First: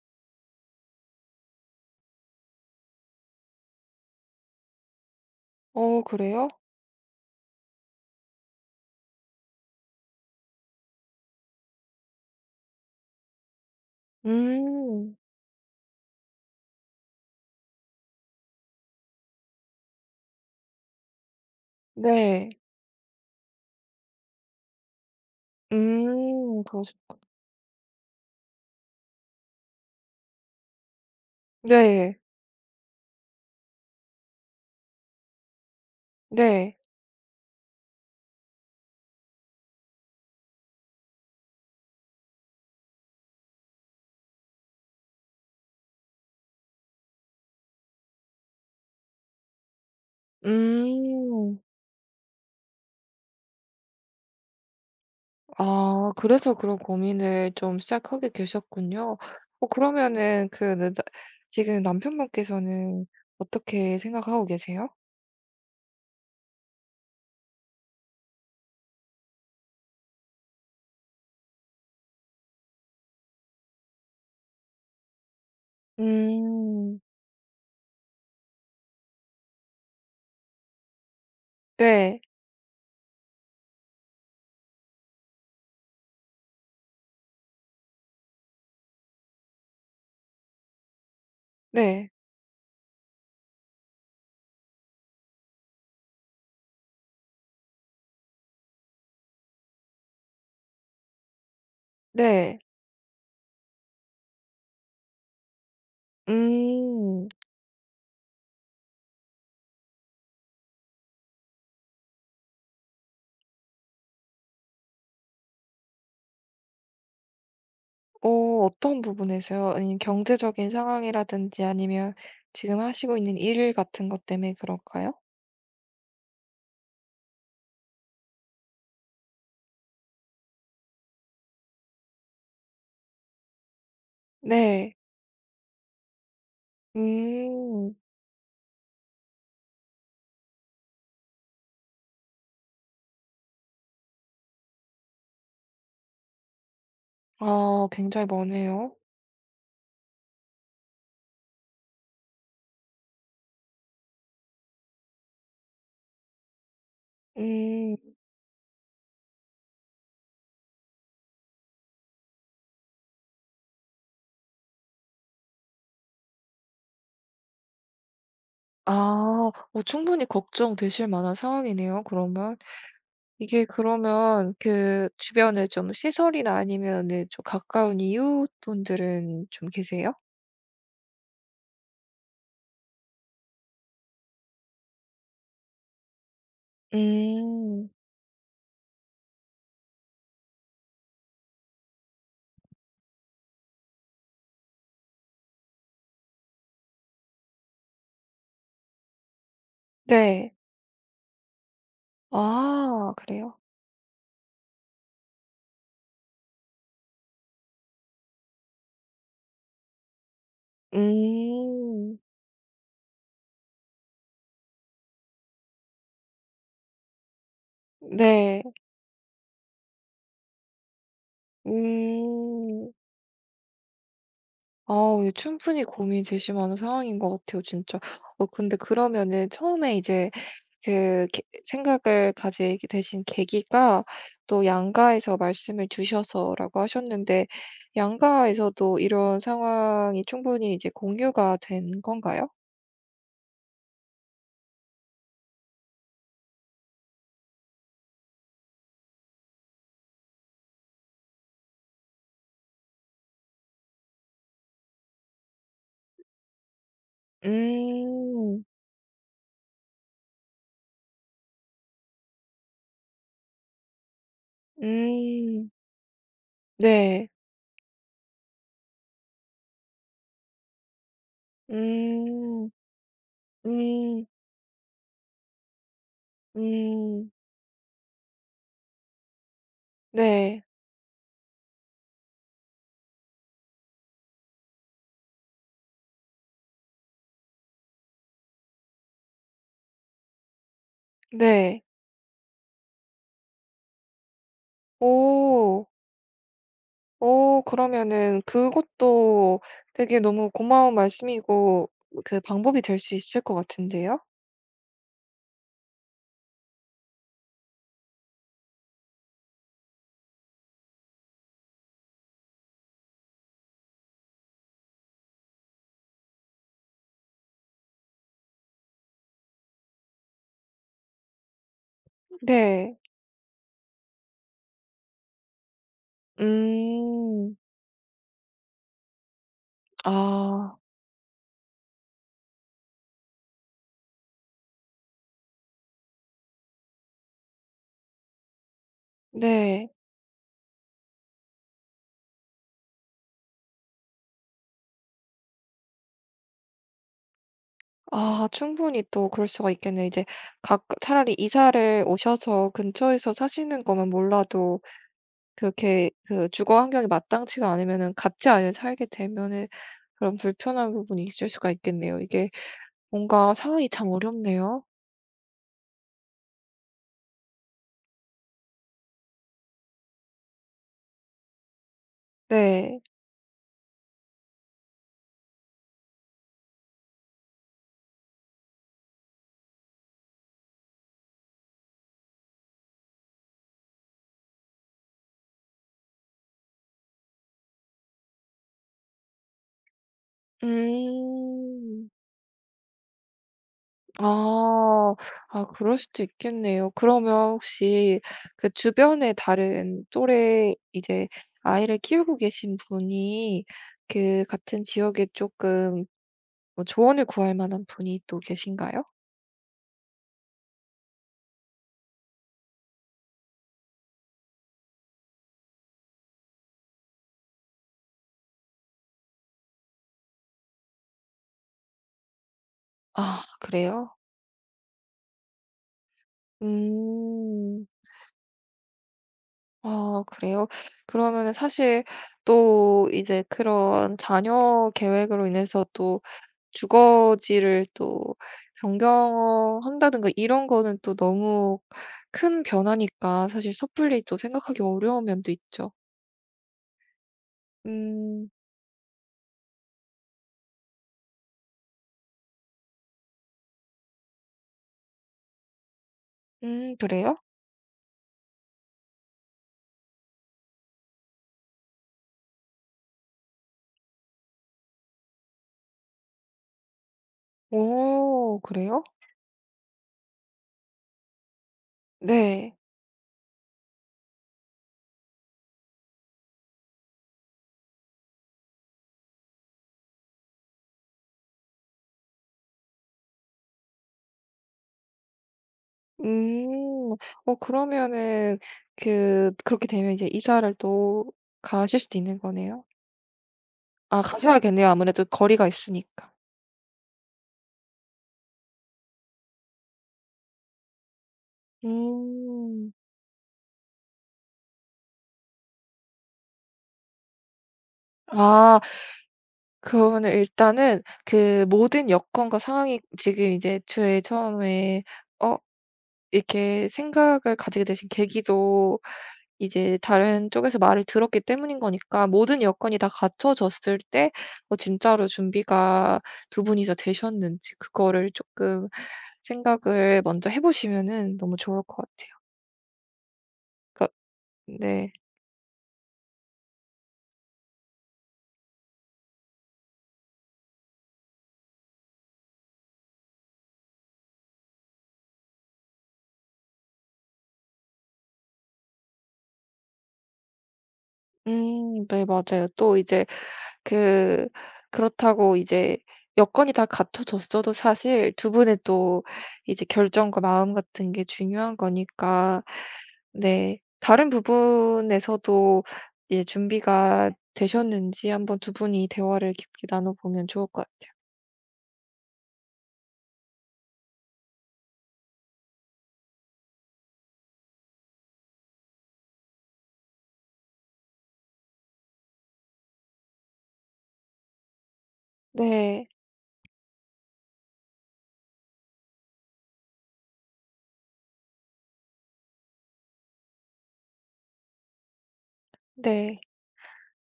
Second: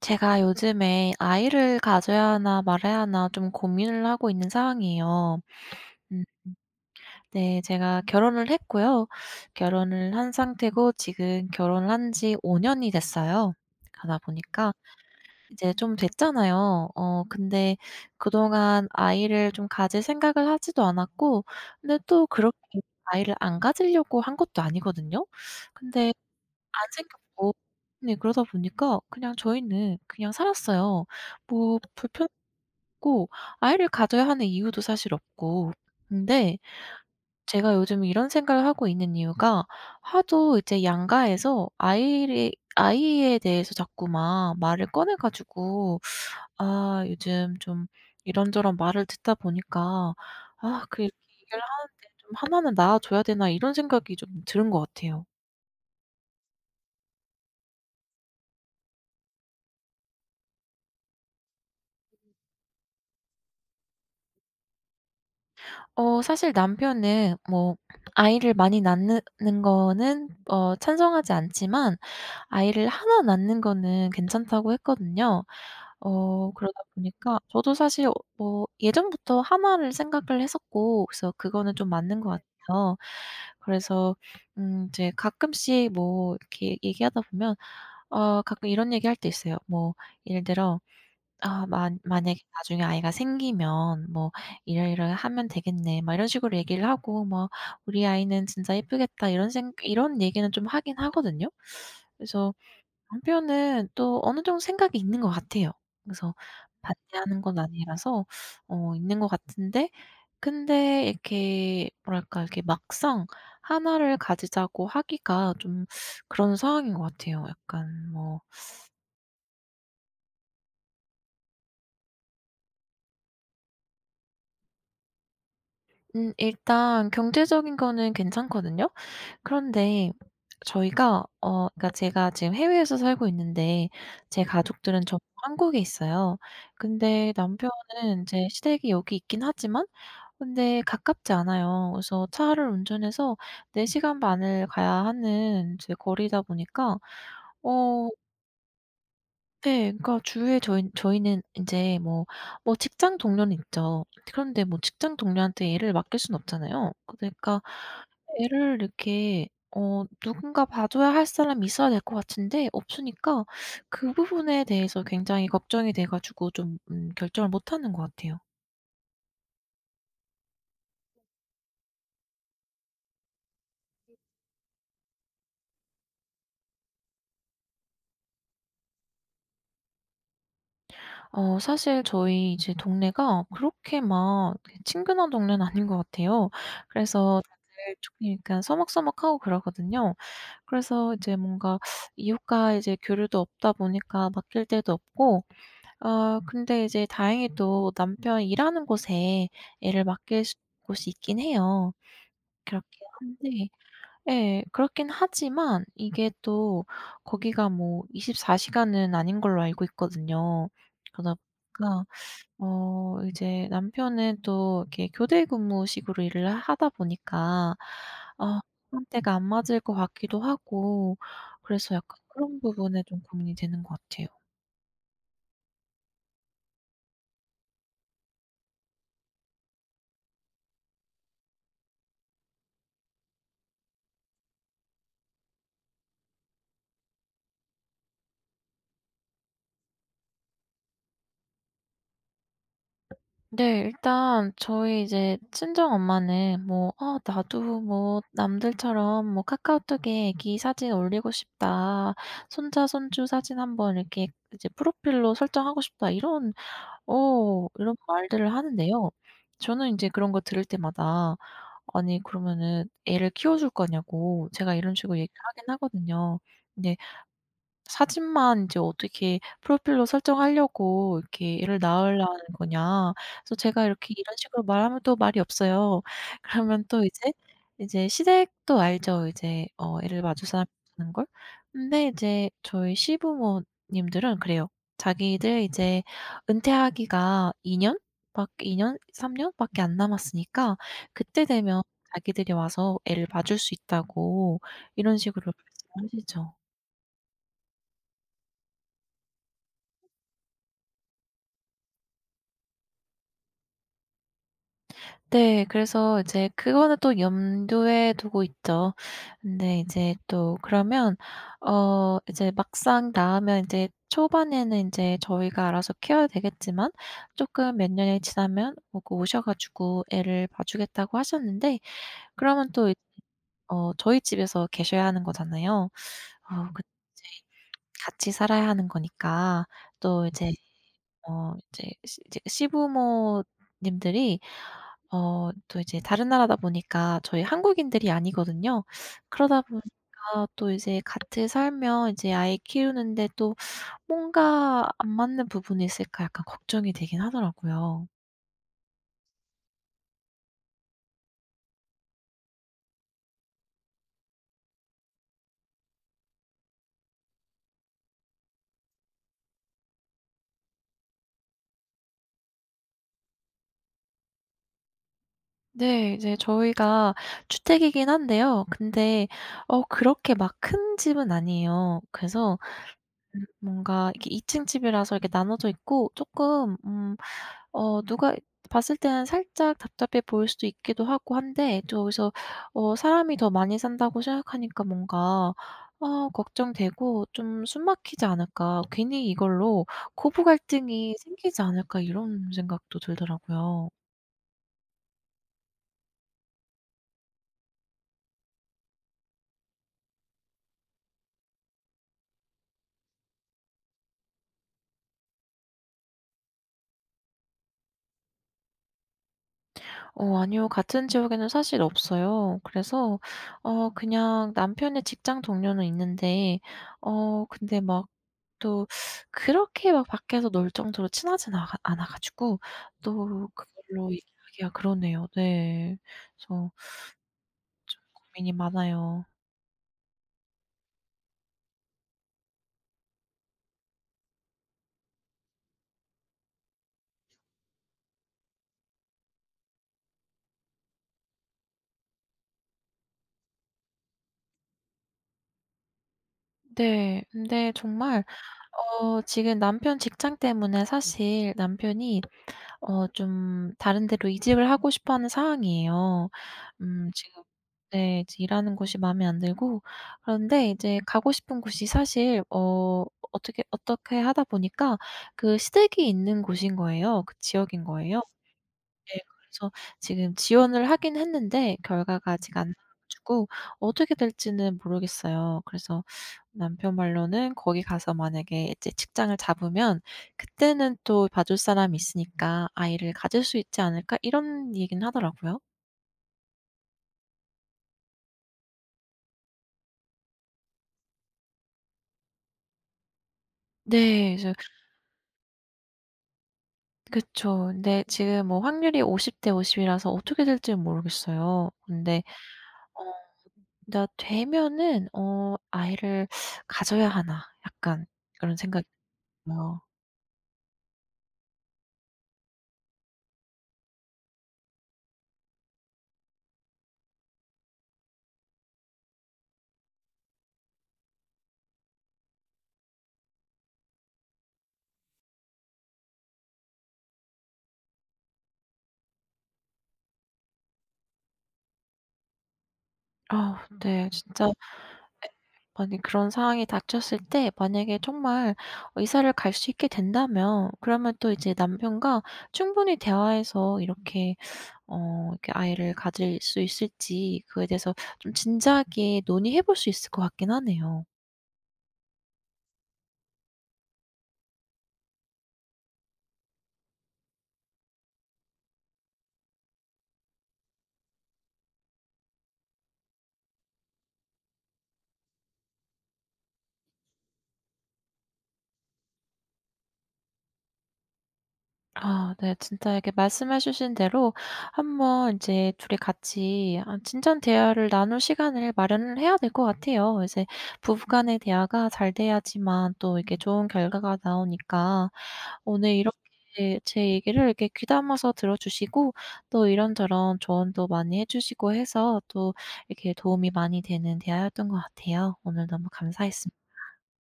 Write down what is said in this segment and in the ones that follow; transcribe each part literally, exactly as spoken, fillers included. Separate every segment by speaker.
Speaker 1: 제가 요즘에 아이를 가져야 하나 말아야 하나 좀 고민을 하고 있는 상황이에요.
Speaker 2: 어
Speaker 1: 음.
Speaker 2: 그래요?
Speaker 1: 네, 제가 결혼을 했고요. 결혼을 한 상태고 지금 결혼을 한 지 오 년이 됐어요. 가다 보니까
Speaker 2: 음.
Speaker 1: 이제 좀 됐잖아요. 어 근데 그동안 아이를 좀 가질 생각을 하지도 않았고, 근데 또
Speaker 2: 네.
Speaker 1: 그렇게 아이를 안 가지려고 한 것도 아니거든요. 근데
Speaker 2: 음
Speaker 1: 안
Speaker 2: 그러시
Speaker 1: 생겼고. 네, 그러다 보니까 그냥 저희는 그냥 살았어요. 뭐
Speaker 2: 네.
Speaker 1: 불편했고 아이를 가져야 하는 이유도 사실 없고. 근데
Speaker 2: 네.
Speaker 1: 제가 요즘 이런 생각을 하고 있는 이유가, 하도 이제 양가에서 아이를 아이에 대해서 자꾸만 말을 꺼내 가지고 아 요즘 좀 이런저런 말을 듣다 보니까 '아 그
Speaker 2: 음.
Speaker 1: 얘기를 하는데 좀 하나는 낳아 줘야 되나.' 이런 생각이 좀 드는 것 같아요.
Speaker 2: 아, 그래서 그런 고민을 좀 시작하게 되셨군요. 어 그러면은 그 느나 지금 남편분께서는 어떻게 생각하고 계세요?
Speaker 1: 어 사실 남편은 뭐 아이를 많이 낳는 거는 어 찬성하지 않지만 아이를 하나 낳는 거는 괜찮다고 했거든요. 어 그러다
Speaker 2: 음.
Speaker 1: 보니까 저도 사실 어 뭐 예전부터 하나를 생각을 했었고, 그래서 그거는 좀 맞는
Speaker 2: 네.
Speaker 1: 것 네. 같아요. 그래서 음 이제 가끔씩 뭐 이렇게 얘기하다 보면 어 가끔 이런 얘기할 때 있어요. 뭐 예를 들어 아 만
Speaker 2: 네.
Speaker 1: 만약에 나중에 아이가 생기면 뭐 "이러이러하면 되겠네." 막 이런 식으로 얘기를 하고, 뭐 "우리 아이는 진짜 예쁘겠다." 이런 생 이런 얘기는 좀 하긴 하거든요. 그래서
Speaker 2: 네.
Speaker 1: 남편은 또 어느 정도 생각이 있는 것 같아요. 그래서
Speaker 2: 음.
Speaker 1: 반대하는 건 아니라서 어 있는 것 같은데, 근데 이렇게 뭐랄까 이렇게 막상 하나를 가지자고 하기가 좀 그런 상황인 것 같아요. 약간 뭐.
Speaker 2: 어 어떤 부분에서요? 아니면 경제적인 상황이라든지 아니면 지금 하시고 있는 일 같은 것 때문에 그럴까요?
Speaker 1: 음 일단 경제적인 거는 괜찮거든요. 그런데 저희가 어 그러니까 제가 지금 해외에서 살고 있는데 제
Speaker 2: 네.
Speaker 1: 가족들은 전부 한국에 있어요. 근데 남편은
Speaker 2: 음.
Speaker 1: 인제 시댁이 여기 있긴 하지만 근데 가깝지 않아요. 그래서 차를 운전해서 네 시간 반을 가야 하는 이제 거리다 보니까.
Speaker 2: 아,
Speaker 1: 어
Speaker 2: 굉장히 머네요.
Speaker 1: 네, 그러니까 주위에 저희 저희는 인제 뭐 뭐 직장 동료는 있죠. 그런데 뭐 직장 동료한테 애를 맡길 수는 없잖아요. 그러니까
Speaker 2: 음.
Speaker 1: 애를 이렇게 어 누군가 봐 줘야 할 사람이 있어야 될 것 같은데 없으니까, 그 부분에 대해서 굉장히 걱정이 돼 가지고 좀 음 결정을 못 하는 것 같아요.
Speaker 2: 아 어 충분히 걱정되실 만한 상황이네요, 그러면. 이게 그러면 그 주변에 좀 시설이나 아니면은 좀 가까운 이웃분들은 좀 계세요?
Speaker 1: 어 사실 저희 이제 동네가 그렇게 막 친근한 동네는 아닌 것 같아요. 그래서
Speaker 2: 음.
Speaker 1: 다들 조금 약간 서먹서먹하고 그러거든요. 그래서 이제 뭔가 이웃과 이제 교류도 없다 보니까 맡길 데도 없고, 어 근데 이제 다행히도 남편 일하는 곳에 애를 맡길
Speaker 2: 네.
Speaker 1: 수 곳이 있긴 해요. 그렇긴
Speaker 2: 아, 그래요?
Speaker 1: 한데, 예, 그렇긴 하지만 이게 또 거기가 뭐 이십사 시간은 아닌 걸로 알고 있거든요. 그러다 보니까
Speaker 2: 음.
Speaker 1: 어 이제 남편은 또 이렇게 교대 근무식으로 일을 하다 보니까 어
Speaker 2: 네.
Speaker 1: 한때가 안 맞을 것 같기도 하고, 그래서 약간 그런
Speaker 2: 음.
Speaker 1: 부분에 좀 고민이 되는 것 같아요.
Speaker 2: 아우, 예, 충분히 고민되실 만한 상황인 것 같아요, 진짜. 어 근데 그러면은 처음에 이제 그 게- 생각을 가지게 되신 계기가 또 양가에서 말씀을 주셔서라고 하셨는데, 양가에서도 이런 상황이 충분히 이제 공유가 된 건가요?
Speaker 1: 네. 일단 저희 이제 친정엄마는 뭐 "아 나도 뭐 남들처럼 뭐 카카오톡에 애기 사진 올리고 싶다. 손자, 손주 사진 한번 이렇게 이제 프로필로 설정하고 싶다." 이런, 어 이런 말들을
Speaker 2: 음.
Speaker 1: 하는데요. 저는 이제 그런 거 들을 때마다 아니 그러면은 애를 키워줄 거냐고 제가 이런 식으로 얘기를 하긴
Speaker 2: 음.
Speaker 1: 하거든요. 근데
Speaker 2: 네.
Speaker 1: 사진만 이제 어떻게 프로필로 설정하려고 이렇게 애를 낳으려는
Speaker 2: 음.
Speaker 1: 거냐. 그래서 제가 이렇게
Speaker 2: 음.
Speaker 1: 이런 식으로 말하면 또 말이 없어요. 그러면 또
Speaker 2: 음.
Speaker 1: 이제 이제 시댁도 알죠. 이제 어 애를 봐줄
Speaker 2: 네.
Speaker 1: 사람이 없다는 걸. 근데 이제 저희 시부모님들은 그래요. 자기들 이제 은퇴하기가 이 년 밖 이 년 삼 년 밖에 안 남았으니까 그때 되면
Speaker 2: 네.
Speaker 1: 자기들이 와서 애를 봐줄 수 있다고 이런 식으로
Speaker 2: 오.
Speaker 1: 말씀하시죠.
Speaker 2: 오, 그러면은 그것도 되게 너무 고마운 말씀이고, 그 방법이 될 수 있을 것 같은데요?
Speaker 1: 네. 그래서 이제 그거는 또 염두에 두고 있죠. 근데 이제 또 그러면 어 이제 막상 나으면 인제 초반에는 인제 저희가 알아서 케어해야 되겠지만, 쪼끔 몇 년이 지나면 보고 오셔 가지고 애를 봐주겠다고 하셨는데, 그러면 또 이
Speaker 2: 네.
Speaker 1: 어 저희 집에서 계셔야 하는 거잖아요. 어 그 이제
Speaker 2: 음.
Speaker 1: 같이 살아야 하는 거니까. 또 이제
Speaker 2: 아,
Speaker 1: 어 이제 시 이제 시부모님들이 어 또 이제 다른 나라다 보니까 저희 한국인들이 아니거든요. 그러다
Speaker 2: 네.
Speaker 1: 보니까 또 이제 같이 살면 이제 아이 키우는데 또 뭔가 안 맞는 부분이 있을까 약간 걱정이 되긴 하더라고요.
Speaker 2: 아, 충분히 또 그럴 수가 있겠네요. 이제 각 차라리 이사를 오셔서 근처에서 사시는 거면 몰라도, 그렇게 그 주거 환경이 마땅치가 않으면은 같이 아예 살게 되면은 그런 불편한 부분이 있을 수가 있겠네요. 이게 뭔가 상황이 참 어렵네요.
Speaker 1: 네. 이제 저희가 주택이긴 한데요. 근데 어 그렇게 막 큰 집은 아니에요. 그래서
Speaker 2: 네.
Speaker 1: 음 뭔가 이렇게 이 층 집이라서 이렇게 나눠져 있고, 조금 음 어 누가 봤을 때는 살짝 답답해 보일 수도 있기도 하고 한데, 또 여기서 어 사람이 더 많이 산다고 생각하니까 뭔가 어 걱정되고, 좀 '숨 막히지 않을까? 괜히 이걸로 고부 갈등이 생기지 않을까?'
Speaker 2: 음.
Speaker 1: 이런 생각도 들더라고요.
Speaker 2: 아. 아, 그럴 수도 있겠네요. 그러면 혹시 그 주변에 다른 또래 이제 아이를 키우고 계신 분이, 그 같은 지역에 조금 뭐 조언을 구할 만한 분이 또 계신가요?
Speaker 1: 어 아니요, 같은 지역에는 사실 없어요. 그래서 어 그냥 남편의 직장 동료는 있는데, 어 근데 막 또 그렇게 막 밖에서 놀 정도로 친하진 않아 않아 가지고
Speaker 2: 아,
Speaker 1: 또 그걸로
Speaker 2: 그래요?
Speaker 1: 얘기하기가 그러네요. 네. 그래서
Speaker 2: 음.
Speaker 1: 좀 고민이 많아요.
Speaker 2: 아, 그래요? 그러면은 사실 또 이제 그런 자녀 계획으로 인해서 또 주거지를 또 변경한다든가 이런 거는 또 너무 큰 변화니까 사실 섣불리 또 생각하기 어려운 면도 있죠.
Speaker 1: 네, 근데 정말
Speaker 2: 음.
Speaker 1: 어 지금 남편 직장 때문에 사실 남편이 어 좀 다른 데로 이직을 하고 싶어 하는 상황이에요.
Speaker 2: 음,
Speaker 1: 음
Speaker 2: 그래요?
Speaker 1: 지금, 네, 이제 일하는 곳이 마음에 안 들고, 그런데 이제 가고 싶은 곳이 사실 어 어떻게 어떻게 하다 보니까 그 시댁이 있는 곳인 거예요. 그 지역인 거예요.
Speaker 2: 오, 그래요?
Speaker 1: 네. 그래서 지금 지원을 하긴 했는데 결과가 아직 안 음.
Speaker 2: 네.
Speaker 1: 나와 가지고 어떻게 될지는 모르겠어요. 그래서 남편 말로는 거기 가서 만약에 이제 직장을 잡으면 그때는 또 봐줄 사람이 있으니까 "아이를 가질 수 있지 않을까?" 이런 얘기는 하더라고요.
Speaker 2: 음. 어 그러면은 그 그렇게 되면 이제 이사를 또 가실 수도 있는 거네요? 아,
Speaker 1: 네. 그래서,
Speaker 2: 가셔야겠네요. 아무래도 거리가 있으니까.
Speaker 1: 그쵸. 근데 지금 뭐 확률이 오십 대 오십 이라서 어떻게 될지는 모르겠어요. 근데
Speaker 2: 음.
Speaker 1: 어 나 되면은 어 '아이를 가져야 하나?' 약간 그런
Speaker 2: 아,
Speaker 1: 생각이 들어요.
Speaker 2: 그러면은 일단은 그 모든 여건과 상황이 지금 이제 애초에 처음에 어 이렇게 생각을 가지게 되신 계기도 이제 다른 쪽에서 말을 들었기 때문인 거니까, 모든 여건이 다 갖춰졌을 때 어 진짜로 준비가 두 분이서 되셨는지 그거를 쪼끔 생각을 먼저 해 보시면은 너무 좋을 것 같아요.
Speaker 1: 아 네.
Speaker 2: 그러니까
Speaker 1: 진짜
Speaker 2: 네.
Speaker 1: 많이, 그런 상황이 닥쳤을 때 만약에 정말 어 이사를 갈 수 있게 된다면 그러면 또 이제 남편과 충분히 대화해서 이렇게 어 이렇게 아이를 가질 수 있을지 그거에 대해서 좀 진지하게 논의해 볼 수 있을 것 같긴 하네요.
Speaker 2: 음, 네, 맞아요. 또 이제 그 그렇다고 이제 여건이 다 갖춰졌어도 사실 두 분의 또 이제 결정과 마음 같은 게 중요한 거니까. 네. 다른 부분에서도 이제 준비가 되셨는지 한번 두 분이 대화를 깊게 나눠보면 좋을 것 같아요.
Speaker 1: 아 네. 진짜 이렇게 말씀해 주신 대로 한번 인제 둘이 같이 아 진전 대화를 나눌 시간을 마련을 해야 될 것 같아요. 이제 부부 간의 대화가 잘 돼야지만 또 이게 좋은 결과가 나오니까. 오늘
Speaker 2: 네.
Speaker 1: 이렇게 제 얘기를 이렇게 귀담아서 들어주시고 또 이런저런 조언도 많이 해주시고 해서 또 이렇게 도움이 많이 되는 대화였던 것 같아요. 오늘 너무
Speaker 2: 네.
Speaker 1: 감사했습 니.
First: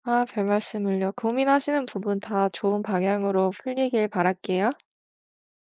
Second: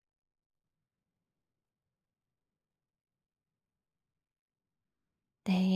Speaker 2: 아, 별말씀을요. 고민하시는 부분 다 좋은 방향으로 풀리길 바랄게요.
Speaker 1: 네.